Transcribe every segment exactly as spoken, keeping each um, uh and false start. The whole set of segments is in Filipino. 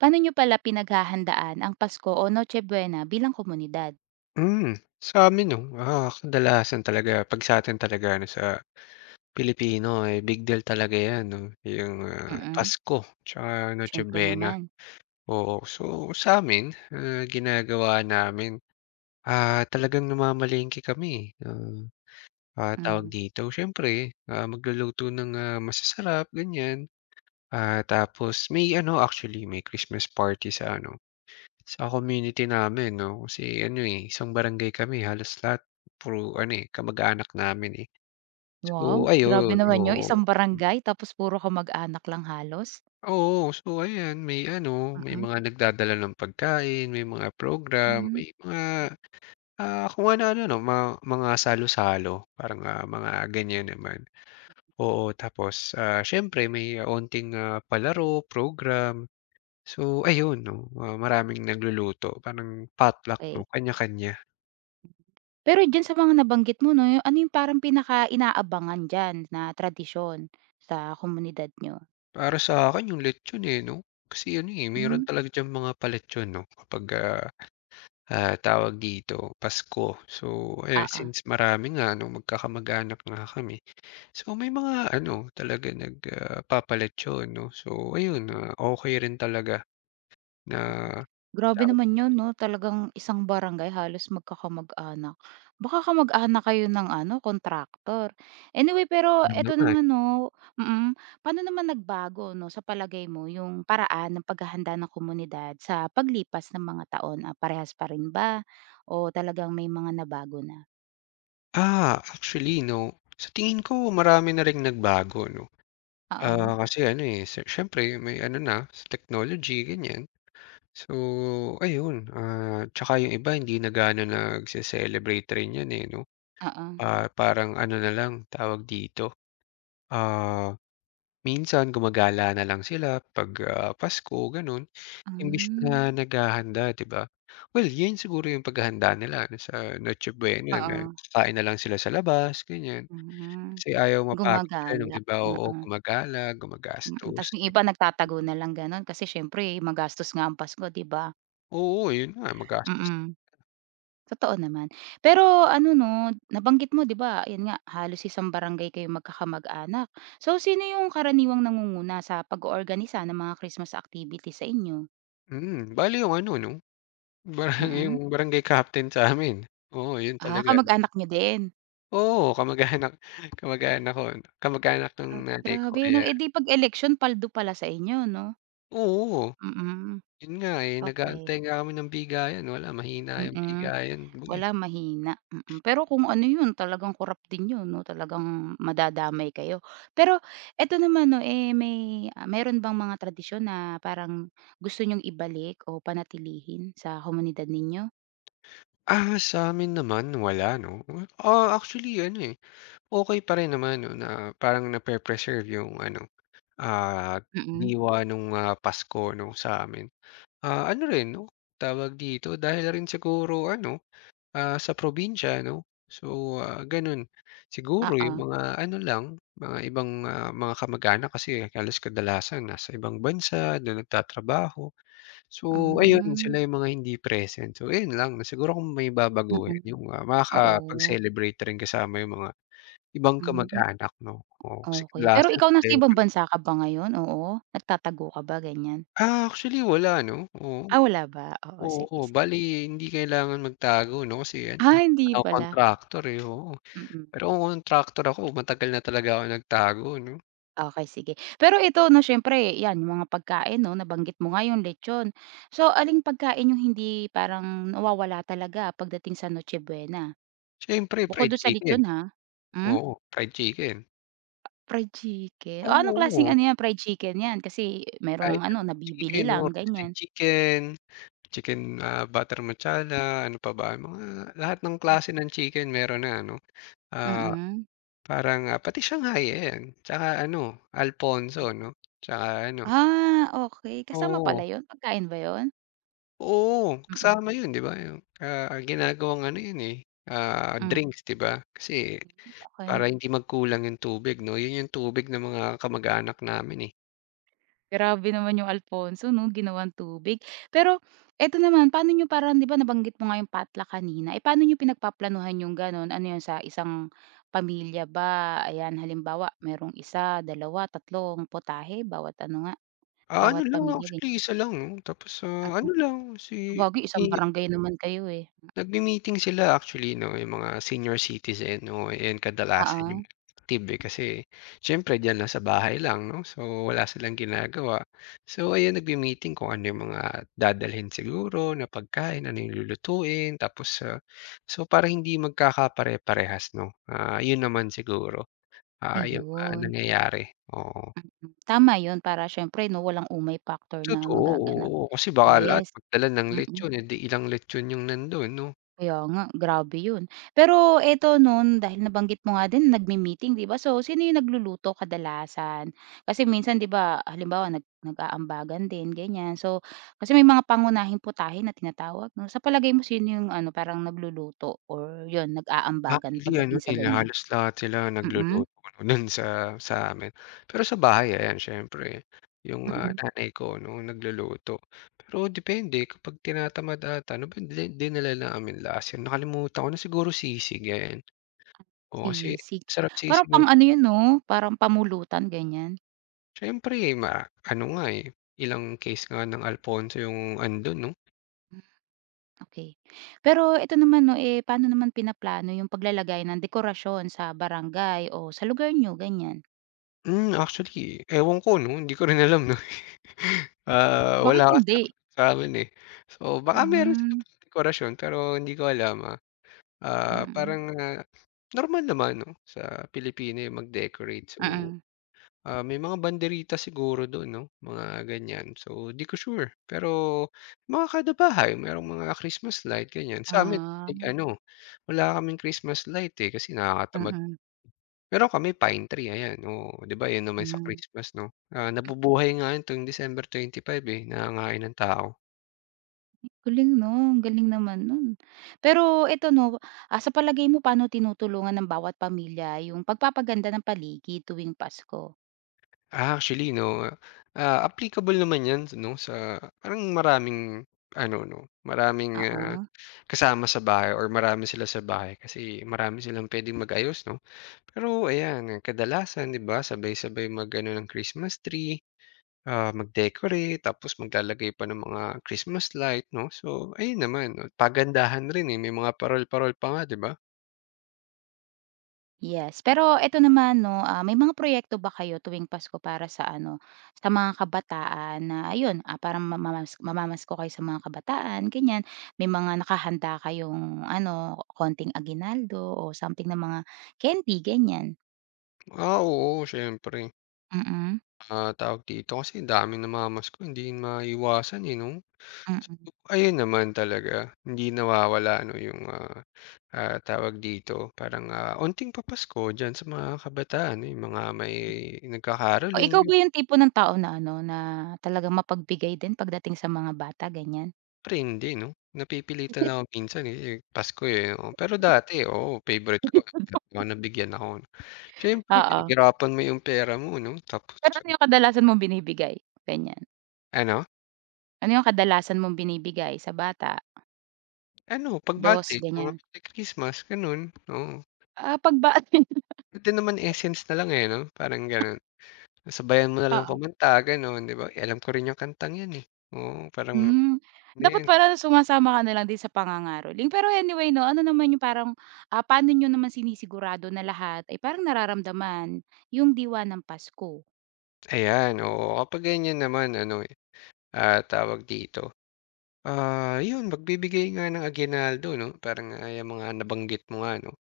Paano niyo pala pinaghahandaan ang Pasko o Noche Buena bilang komunidad? Hmm, Amin 'no, ah, kadalasan talaga 'pag sa'tin talaga ano, sa Pilipino, eh, big deal talaga 'yan 'no, yung, ah, Mm. Pasko tsaka Noche Siyempre Buena. naman. Oo, so sa'min, ah, ginagawa namin, ah, talagang namamalengke kami, eh, ah, ah, tawag Hmm, dito, siyempre, ah, magluluto ng, ah, masasarap, ganiyan. Ah, tapos may ano, actually may Christmas party sa ano, sa community namin 'no, kasi ano, eh, isang barangay kami halos lahat puro ano, eh, kamag-anak namin, eh. So wow, grabe ayun, naman yun oo. isang barangay tapos puro kamag-anak lang halos? Oo, so ayan may ano, may Mm. mga nagdadala ng pagkain, may mga program, Hmm. may mga, ah, kung ano-ano 'no, ma mga salo-salo parang, ah, mga ganyan naman. Oo, tapos, ah, siyempre may onting, ah, palaro, program. So ayun 'no, ah, maraming nagluluto parang potluck 'no, Okey. kanya-kanya. Pero diyan sa mga nabanggit mo 'no, yung ano yung parang pinaka-inaabangan diyan na tradisyon sa komunidad niyo? Para sa akin yung lechon, eh, 'no? Kasi ano, eh, meron Hmm. talaga diyang mga pa 'no kapag, ah, ah, tawag dito, Pasko. So, eh, Oo. since marami nga 'no, magkakamag-anak nga kami. So, may mga ano talaga nag, ah, 'no. So, ayun, ah, okay rin talaga na Grabe tawag naman yun 'no, talagang isang barangay halos magkakamag-anak. Baka kamag-anak kayo ng ano, kontraktor. Anyway, pero do'n na eto eh naman 'no, mm, paano naman nagbago 'no, sa palagay mo yung paraan ng paghahanda ng komunidad sa paglipas ng mga taon? Ah, parehas pa rin ba o talagang may mga nabago na? ah, actually 'no, sa tingin ko marami na ring nagbago 'no. Ah, Oo, kasi ano, eh, si siyempre may ano na, sa technology, ganyan. So, ayun, ah, tsaka yung iba hindi na gaano nagse-celebrate rin 'yan, eh, 'no? oo. Ah, parang ano na lang, tawag dito, ah, minsan gumagala na lang sila 'pag, ah, Pasko gano'n, imbis Hmm. na naghahanda, 'di ba? Well, 'yun siguro yung paghahanda nila ano, sa Noche Buena na Oo. kakain na lang sila sa labas, ganiyan. Hmm. Kasi ayaw mapagod sila nung Gumagala, iba, oo, oo. gumagala, Mm, gumagastos. Ta's yung iba nagtatago na lang gano'n kasi siyempre magastos nga ang Pasko, 'di ba? Oo, 'yun nga, magastos. Mm. Totoo naman. Pero ano 'no, nabanggit mo 'di ba, ayun nga halos isang barangay kayo magkakamag-anak. So, sino yung karaniwang nangunguna sa pag-oorganisa ng mga Christmas activity sa inyo? Mm, bale yung ano 'no parang Mm. yung barangay captain sa'min. Oo, yun Ah, talaga. kamag-anak niyo din? Oo, kamag-anak kamag-anak ko kamag-anak ng Ah, nanay ko grabe 'no. kaya Eh, 'di 'pag eleksyon paldo pala sa inyo 'no? oo, Mm. yun nga, eh, Okey. nag-aantay nga kami ng bigayan, wala mahina yung Mm. bigayan, uy. Wala, mahina, mm. Pero kung ano 'yun talagang kurap din 'yun 'no, talagang madadamay kayo. Pero eto naman 'no, eh, may, ah, meron bang mga tradisyon na parang gusto niyong ibalik o panatilihin sa komunidad ninyo? Ah, sa'min naman wala 'no. Ah, actually ano, eh, okey pa rin naman 'no na parang nape-preserve yung ano, ah, Mm. diwa nung, ah, Pasko 'no sa'min. Ah, ano rin 'no, tawag dito, dahil rin siguro ano ah, sa probinsya 'no. So, ah, gano'n. Siguro Oo. yung mga ano lang, mga ibang, ah, mga kamag-anak kasi halos kadalasan nasa ibang bansa, do'n nagtatrabaho. So, Hmm. ayun Mm. sila yung mga hindi present. So, ayun lang, siguro kung may babaguhin Mm-mm. yung, ah, Oo, makakapag-celebrate rin kasama yung mga ibang mhm, kamag-anak 'no. Oo, kasi okey. Pero kadalasan ikaw sila nasa yung ibang bansa ka ba ngayon? Oo, nagtatago ka ba, ganyan. ah, actually wala 'no, oo. Ah, wala ba? Oo, Oo, sige, sige. bale hindi kailangan magtago 'no kasi ano, eh, Ah, hindi ako pala, kontraktor, eh, oo. mm. Pero kung contractor ako matagal na talaga ako nagtago 'no. Okey, sige. Pero ito 'no, siyempre 'yan yung mga pagkain 'no, nabanggit mo nga yung lechon. So, aling pagkain yung hindi parang nawawala talaga pagdating sa Noche Buena? Siyempre Bukod fried dun sa chicken, lechon, ha? Hmm, oo, fried chicken. fried chicken. O anong klaseng Oo, ano 'yan, fried chicken 'yan? Kasi merong kahit ano, anong nabibili chicken lang, or roasted ganyan. chicken, chicken, ah, butter masala, ano pa ba, mga lahat ng Hmm. klase ng chicken meron na ano. Ah, Mm. parang, ah, pati Shanghai ayan, tsaka ano, Alfonso 'no, tsaka ano Ah, okay. Kasama oo, pala yun? Pagkain ba yun? oo, Mm-mm. kasama 'yun 'di ba, yung, ah, ginagawang ano 'yun, eh, ah, Mm. drinks 'di ba, kasi Hmm. Okey. para hindi magkulang yung tubig 'no, yun yung tubig ng mga kamag-anak namin, eh. Grabe naman yung Alfonso 'no, ginawang tubig. Pero eto naman, paano niyo parang 'di ba nabanggit mo nga yung patla kanina, eh, paano niyo pinagpaplanuhan yung gano'n? Ano 'yun, sa isang pamilya ba? Ayan, halimbawa merong isa, dalawa, tatlong putahe bawat ano nga, Ah, ano bawat lang pamilya ganyan. actually isa lang 'no, tapos, ah, ano Mm. lang si Sabagay isang i barangay naman kayo, eh. nagmi-meeting sila actually 'no, yung mga senior citizen, oo, ayan kadalasan yung Oo, active, eh, kasi siyempre diyan lang sa bahay lang 'no, so wala silang ginagawa. So ayan nagmi-meeting kung ano yung mga dadalhin siguro na pagkain, ano yung lulutuin tapos, ah, so para hindi magkakapare-parehas 'no, ah, yun naman siguro. Ah, yung mga ayun. nangyayari, oo. Tama 'yun para siyempre 'no, walang umay factor na Totoo, magaganap. oo. Kasi baka lahat Yes, magdala ng mm. lechon, eh, 'di ilang lechon yung nandun 'no? Kaya nga, grabe yun. Pero eto nun, dahil nabanggit mo nga din nagme-meeting, 'di ba? So, sino yung nagluluto kadalasan? Kasi minsan, 'di ba, halimbawa nag nag-aambagan din, ganyan. So, kasi may mga pangunahing putahe na tinatawag, 'no? Sa palagay mo, sino yung ano, parang nagluluto or yun, nag-aambagan Actually ano, pagdating sa eh, ganyan? halos lahat sila nagluluto Mm. nun sa sa amin. Pero sa bahay ayan siyempre yung, ah, Mm. nanay ko 'no, nagluluto. Pero depende kapag tinatamad ata ano ba di dinala namin last year, nakalimutan ko na, siguro sisig, ayan. Oo, kasi Sisig. sarap Parang sisig ng pang-ano yun, 'no? Parang pamulutan, ganyan. siyempre ma ano nga, eh, ilang case nga ng Alfonso yung andun 'no? Okay. Pero ito naman 'no, eh, paano naman pinaplano yung paglalagay ng dekorasyon sa barangay o sa lugar nyo, ganyan? Hmm, actually, ewan ko 'no, hindi ko rin alam 'no. Ah, Bakit wala kasi ako hindi? sa'min, eh. So, baka meron silang Hmm. mga dekorasyon pero hindi ko alam, ah. Ah, Mm. parang, ah, normal naman 'no, sa Pilipino yung mag-decorate. So, Mm. ah, may mga banderita siguro do'n 'no, mga ganyan. So, 'di ko sure, pero mga kada bahay merong mga Christmas light, ganyan. Sa'min, eh, Ah. ano, wala kaming Christmas light, eh, kasi nakakatamad. Mm. Meron kami pine tree, ayan, oo. 'Di ba 'yun naman sa Hmm. Christmas 'no, ah, nabubuhay nga 'yun tuwing December twenty-five, eh, nangangain ng tao. Galing 'no, ang galing naman nun. Pero ito 'no, ah, sa palagay mo paano tinutulungan ng bawat pamilya yung pagpapaganda ng paligid tuwing Pasko? Ah, actually 'no, ah, applicable naman 'yan 'no sa parang maraming ano 'no, maraming, ah, Oo. kasama sa bahay or marami sila sa bahay kasi marami silang puwedeng mag-ayos 'no. Pero ayan, kadalasan 'di ba sabay-sabay mag-ano ng Christmas tree, ah, mag-decorate tapos maglalagay pa ng mga Christmas light 'no. So, ayun naman no? Pagandahan rin, eh, may mga parol-parol pa nga 'di ba? Yes, pero eto naman 'no, ah, may mga proyekto ba kayo tuwing Pasko para sa ano, sa mga kabataan na ayun, ah, parang mamamas mamamasko kayo sa mga kabataan ganyan, may mga nakahanda kayong ano, konting aguinaldo o something na mga candy ganyan? Ah, oo siyempre. Mm. Ah, tawag dito kasi ang dami na mamas ko, hindi yun maiwasan, eh, 'no. Mm. So, ayun naman talaga hindi nawawala ano yung, ah, ah, tawag dito parang, ah, onting papasko diyan sa mga kabataan, eh, mga may O nagkakaroling. ikaw ba yung tipo ng tao na ano, na talagang mapagbigay din pagdating sa mga bata ganyan? Siyempre hindi 'no, napipilitan lang ako minsan, eh, eh, Pasko, eh, oo. Pero dati, oo, favorite ko mga nabigyan ako. No? Siyempre Oo, pinaghirapan mo yung pera mo 'no, tapos pero ano yung kadalasan mong binibigay? Ganyan, ano? ano yung kadalasan mong binibigay sa bata? Ano, pagbati Dos ganyan? budget mga Christmas gano'n, oo. Ah, pagba-atin Pwede naman Essence na lang, eh, 'no, parang gano'n. Sabayan mo na lang Oo. kumanta gano'n, 'di ba? Eh, alam ko rin yung kantang 'yan, eh, oo, parang hmm, ano Dapat 'yan, parang sumasama ka na lang din sa pangangaroling. Pero anyway 'no, ano naman yung parang, ah, paano niyo naman sinisigurado na lahat ay parang nararamdaman yung diwa ng Pasko? ayan, oo. Kapag ganiyan naman ano, eh, ah, tawag dito ah, 'yun magbibigay nga ng aguinaldo 'no, parang, ah, yang mga nabanggit mo nga 'no,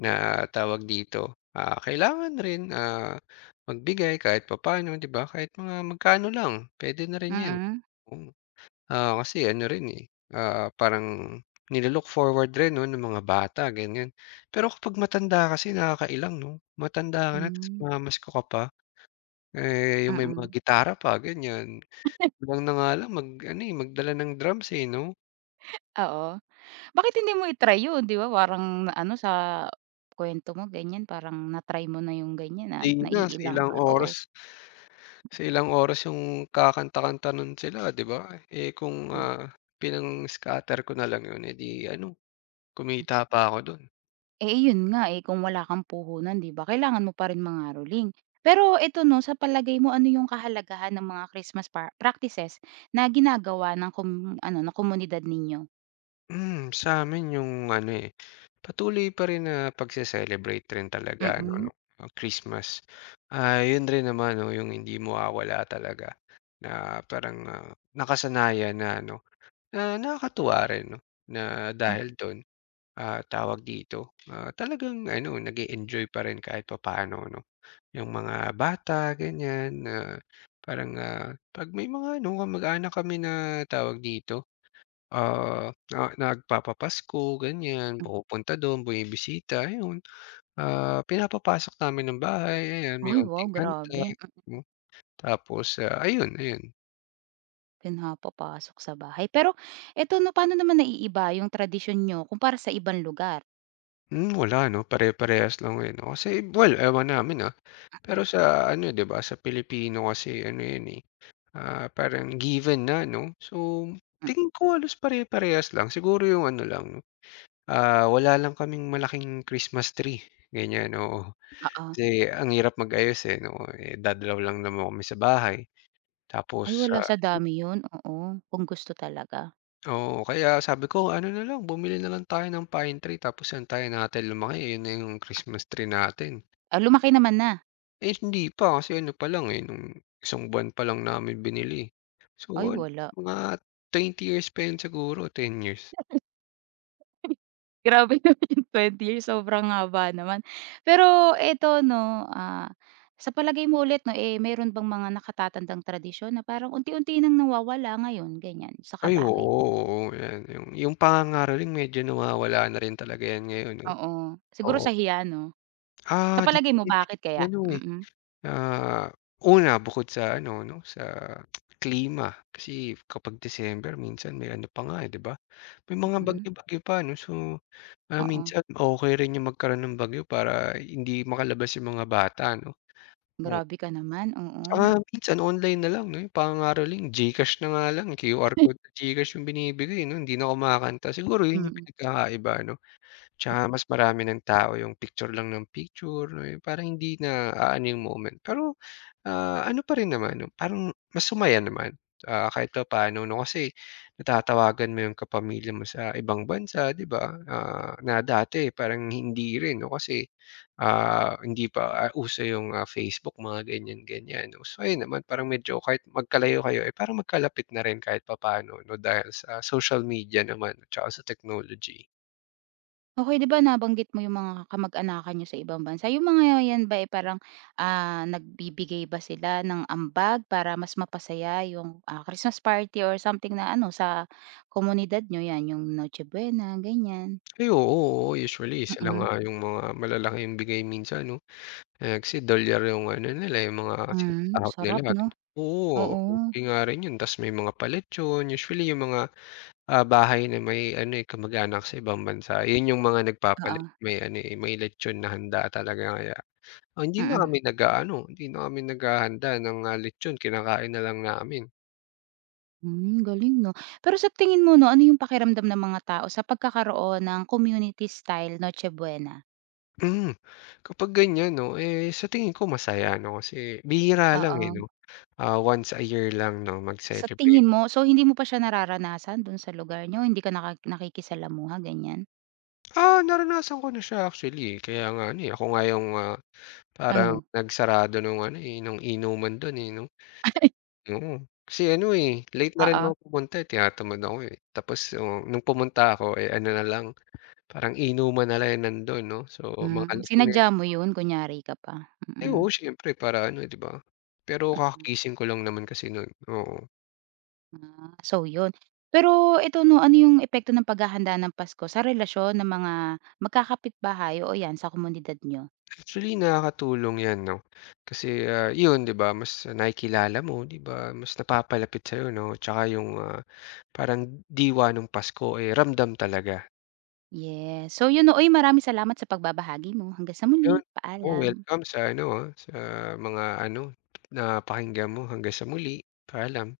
na tawag dito, ah, kailangan rin, ah, magbigay kahit papaano 'di ba, kahit mga magkano lang pwede na rin 'yan. Mm. Oo, ah, kasi ano rin, eh, ah, parang nilo-look forward rin 'no ng mga bata ganiyan. Pero kapag matanda kasi nakakailang 'no, matanda ka na ta's Hmm. mamamasko ka pa, eh, yung may mga Mm. gitara pa ganiyan. Kulang na nga lang mag ano, eh, magdala ng drums, eh, 'no? Oo. Bakit hindi mo i-try yun, 'di ba parang ano sa kuwento mo ganyan parang na-try mo na yung ganyan na Day na sa naiilang ilang ka, oras oo. sa ilang oras yung kakanta-kanta nun sila 'di ba? Eh, kung, ah, pinang-scatter ko na lang yun, eh, 'di ano, kumita pa ako dun. Eh, yun nga, eh, kung wala kang puhunan 'di ba, kailangan mo pa rin mangaroling. Pero eto 'no, sa palagay mo ano yung kahalagahan ng mga Christmas par practices na ginagawa ng kum ano, ng komunidad ninyo? Hmm, sa'min yung ano, eh, patuloy pa rin na pagse-celebrate rin talaga ano Mm. 'no, ang Christmas. Ah, yun rin naman 'no, yung hindi mawawala talaga na parang, ah, nakasanayan na ano, na nakakatuwa rin 'no, na Mm. dahil dun ah, tawag dito, ah, talagang ano nag-e-enjoy pa rin kahit papaano 'no, yung mga bata ganyan na parang, ah, 'pag may mga ano kamag-anak kami na tawag dito, ah, na nagpapapasko ganyan, pumupunta dun, bumibisita ayun, ah, pinapapasok namin ng bahay ayan may Ay wow, onting handa, grabe, mm, hmm, tapos, ah, ayun ayun. pinapapasok sa bahay. Pero eto 'no, paano naman naiiba yung tradisyon nyo kumpara sa ibang lugar? Hmm, wala 'no, pare-parehas lang ngayon 'no, kasi well ewan namin, ah, Mm. pero sa ano eh, 'di ba sa Pilipino kasi ano yun, eh ah, parang given na 'no. So, Mm. tingin ko halos pare-parehas lang. Siguro yung ano lang 'no, ah, wala lang kaming malaking Christmas tree, ganyan, oo. Oo. Kasi ang hirap mag-ayos, eh 'no, eh, dadalaw lang naman kami sa bahay. Ay Tapos, wala, ah sa dami yun, oo, kung gusto talaga. oo, kaya sabi ko ano na lang, bumili na lang tayo ng pine tree tapos hintayin natin lumaki, yun na yung Christmas tree natin. Ah, lumaki naman na? Eh, hindi pa kasi ano pa lang, eh, nung isang buwan pa lang namin binili. So, Ay ano, wala. mga twenty years pa yun siguro, ten years. Grabe naman yung twenty years, sobrang haba naman. Pero eto 'no, ah, sa palagay mo ulit 'no, eh, meron bang mga nakatatandang tradisyon na parang unti-unti nang nawawala ngayon, ganyan, saka Ay oo, bakit? oo, yan yung yung pangangaroling medyo nawawala na rin talaga yan ngayon 'no, Oo, siguro oo. sa hiya 'no? Sa Ah, palagay mo depende bakit kasi kaya? ano, eh, Mm. ah, una bukod sa ano 'no, sa klima kasi kapag December minsan may ano pa nga, eh, 'di ba? May mga Mm. bagyo-bagyo pa 'no, so, ah, Oo. minsan okey rin yung magkaroon ng bagyo para hindi makalabas yung mga bata 'no, oo. Grabe ka naman, oo. Ah, minsan online na lang 'no, yung pang-aaraling GCash na nga lang, Q R code sa GCash yung binibigay 'no, hindi na kumakanta. Siguro yun yung Mm. pinagkakaiba ano, tsaka mas marami ng tao yung picture lang ng picture, no? Yung parang hindi na aano yung moment. Pero ah, ano pa rin naman 'no, parang mas sumaya naman, ah, kahit papaano 'no, kasi natatawagan mo yung kapamilya mo sa ibang bansa 'di ba, ah, na dati parang hindi rin 'no, kasi, ah, hindi pa, ah, uso yung, ah, Facebook mga ganyan-ganyan 'no. So ayun naman parang medyo kahit magkalayo kayo, eh, parang magkalapit na rin kahit papaano 'no, dahil sa social media naman at saka sa technology. Okey, 'di ba nabanggit mo yung mga kamag-anakan niyo sa ibang bansa, yung mga yan ba, eh, parang, ah, nagbibigay ba sila ng ambag para mas mapasaya yung, ah, Christmas party or something na ano sa komunidad niyo, yan yung Noche Buena, ganyan? Ay oo, oo usually sila Mm. nga yung mga malalaking bigay minsan 'no. Eh, kasi dolyar yung ano nila, eh, yung mga ano? Hmm, Sinasahod nila sarap at 'no? oo, Oo. okey nga rin yun ta's may mga palit yun, usually yung mga, ah, bahay na may ano, eh, kamag-anak sa ibang bansa yun yung mga Oo. nagpapalit may ano, eh, may lechon na handa talaga kaya, ah, hindi na Mm. kami nag-aano, hindi na kami naghahanda ng, ah, lechon kinakain na lang namin. Hmm, galing 'no? Pero sa tingin mo 'no, ano yung pakiramdam ng mga tao sa pagkakaroon ng community style Noche Buena? Mm, kapag ganyan 'no, eh, sa tingin ko masaya 'no, kasi bihira lang, eh, 'no, Oo. ah, once a year lang 'no Sa mag-celebrate. tingin mo so hindi mo pa siya nararanasan dun sa lugar niyo, hindi ka naka nakikisalamuha ganyan? Ah, naranasan ko na siya actually, eh. Kaya nga ano, eh, ako nga yung, ah, parang Ano? nagsarado nung ano, eh, nung inuman dun, eh, 'no? Oo. Kasi ano, eh, late na rin Oo. ako pumunta, eh, tinatamad ako, eh. Tapos, oh, nung pumunta ako, eh, ano na lang, parang inuman na lang yung nandun 'no? So, mga Hmm, lasing na sinadya mo yun kunyari ka pa? ay, Mm. oo, siyempre para ano, eh, 'di ba? Pero Mm. kakagising ko lang naman kasi noon oo. Ah, so yun. Pero ito 'no, ano yung epekto ng paghahanda ng Pasko sa relasyon ng mga magkakapitbahay o 'yan sa komunidad niyo? Actually, nakakatulong 'yan 'no? Kasi, ah, yun, 'di ba, mas nakikilala mo, 'di ba? Mas napapalapit sa'yo 'no? Tsaka yung, ah parang diwa nung Pasko, eh, ramdam talaga. Yes. So yun 'no, uy maraming salamat sa pagbabahagi mo. Hanggang sa Yun, muli, oh, paalam. welcome sa ano, ah, sa mga ano, napakinggan mo. Hanggang sa muli, paalam.